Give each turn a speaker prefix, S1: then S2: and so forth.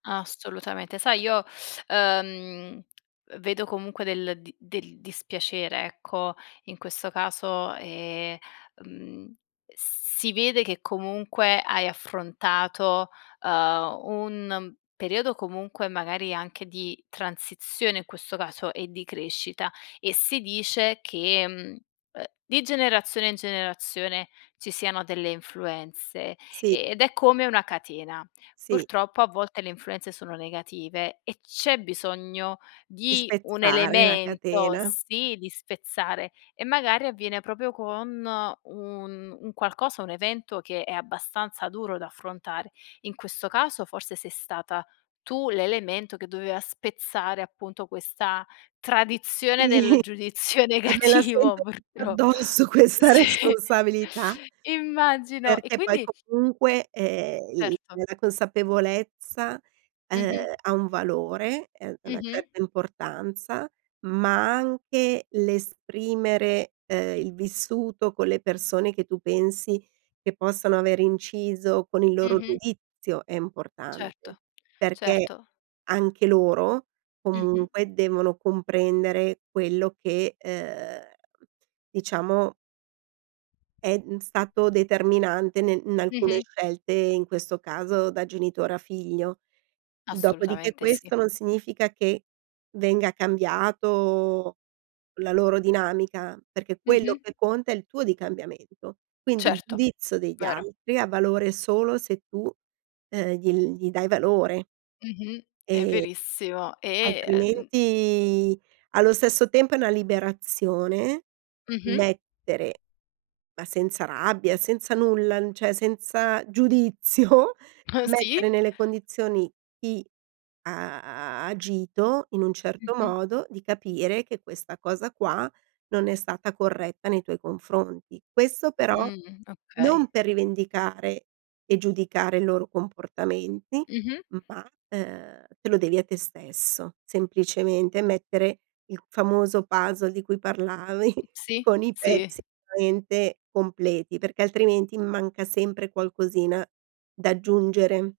S1: Assolutamente, sai, io, uhm, vedo comunque del di del dispiacere, ecco, in questo caso, ehm, mhmm, si vede che comunque hai affrontato, uhm, un periodo comunque magari anche di transizione in questo caso e di crescita, e si dice che, mhmm, uhm, di generazione in generazione ci siano delle influenze
S2: Sì.
S1: ed è come una catena.
S2: Sì.
S1: Purtroppo a volte le influenze sono negative, e c'è bisogno
S2: Di
S1: di un
S2: spezzare la
S1: elemento,
S2: catena.
S1: sì, di spezzare, e magari avviene proprio con un un qualcosa, un evento che è abbastanza duro da affrontare. In questo caso forse sei stata tu l'elemento che doveva spezzare appunto questa tradizione
S2: Sì,
S1: del giudizio
S2: e me la
S1: negativo
S2: sento tutta
S1: purtroppo.
S2: addosso questa
S1: Si,
S2: responsabilità.
S1: immagino, e
S2: Perché poi
S1: quindi
S2: comunque, ehm, il
S1: Certo.
S2: la consapevolezza, uhm,
S1: Mh-mh.
S2: ha un valore, ehm, una
S1: Mh-mh.
S2: certa importanza, ma anche l'esprimere, uhm, il vissuto con le persone che tu pensi che possano aver inciso con il loro
S1: Mh-mh.
S2: giudizio è importante,
S1: Certo,
S2: perché
S1: certo.
S2: anche loro
S1: Mh-mh.
S2: comunque devono comprendere quello che, uhm, diciamo è, mhmm, stato determinante nel in alcune
S1: Mh-mh.
S2: scelte, in questo caso da genitore a figlio. Dopodiché
S1: Assolutamente sì.
S2: questo non significa che venga cambiato la loro dinamica, perché quello
S1: Mh-mh.
S2: che conta è il tuo di cambiamento. Quindi il
S1: Certo,
S2: giudizio degli
S1: vero.
S2: altri ha valore solo se tu, uhm, gli gli dai valore.
S1: Mh-mh. È
S2: E
S1: verissimo e, uhm
S2: altrimenti allo stesso tempo è una liberazione
S1: Mh-mh.
S2: mettere, ma senza rabbia, senza nulla, n cioè senza giudizio,
S1: Uh, sì.
S2: mettere nelle condizioni chi ha agito in un certo
S1: Mh-mh.
S2: modo, di capire che questa cosa qua non è stata corretta nei tuoi confronti. Questo però
S1: Mh, okay.
S2: non per rivendicare e giudicare i loro comportamenti,
S1: Mh-mh.
S2: ma, uhm, te lo devi a te stesso. Semplicemente mettere il famoso puzzle di cui parlavi
S1: Sì,
S2: con i
S1: sì.
S2: pezzi [unintelligible] completi, perché altrimenti manca sempre qualcosina da aggiungere.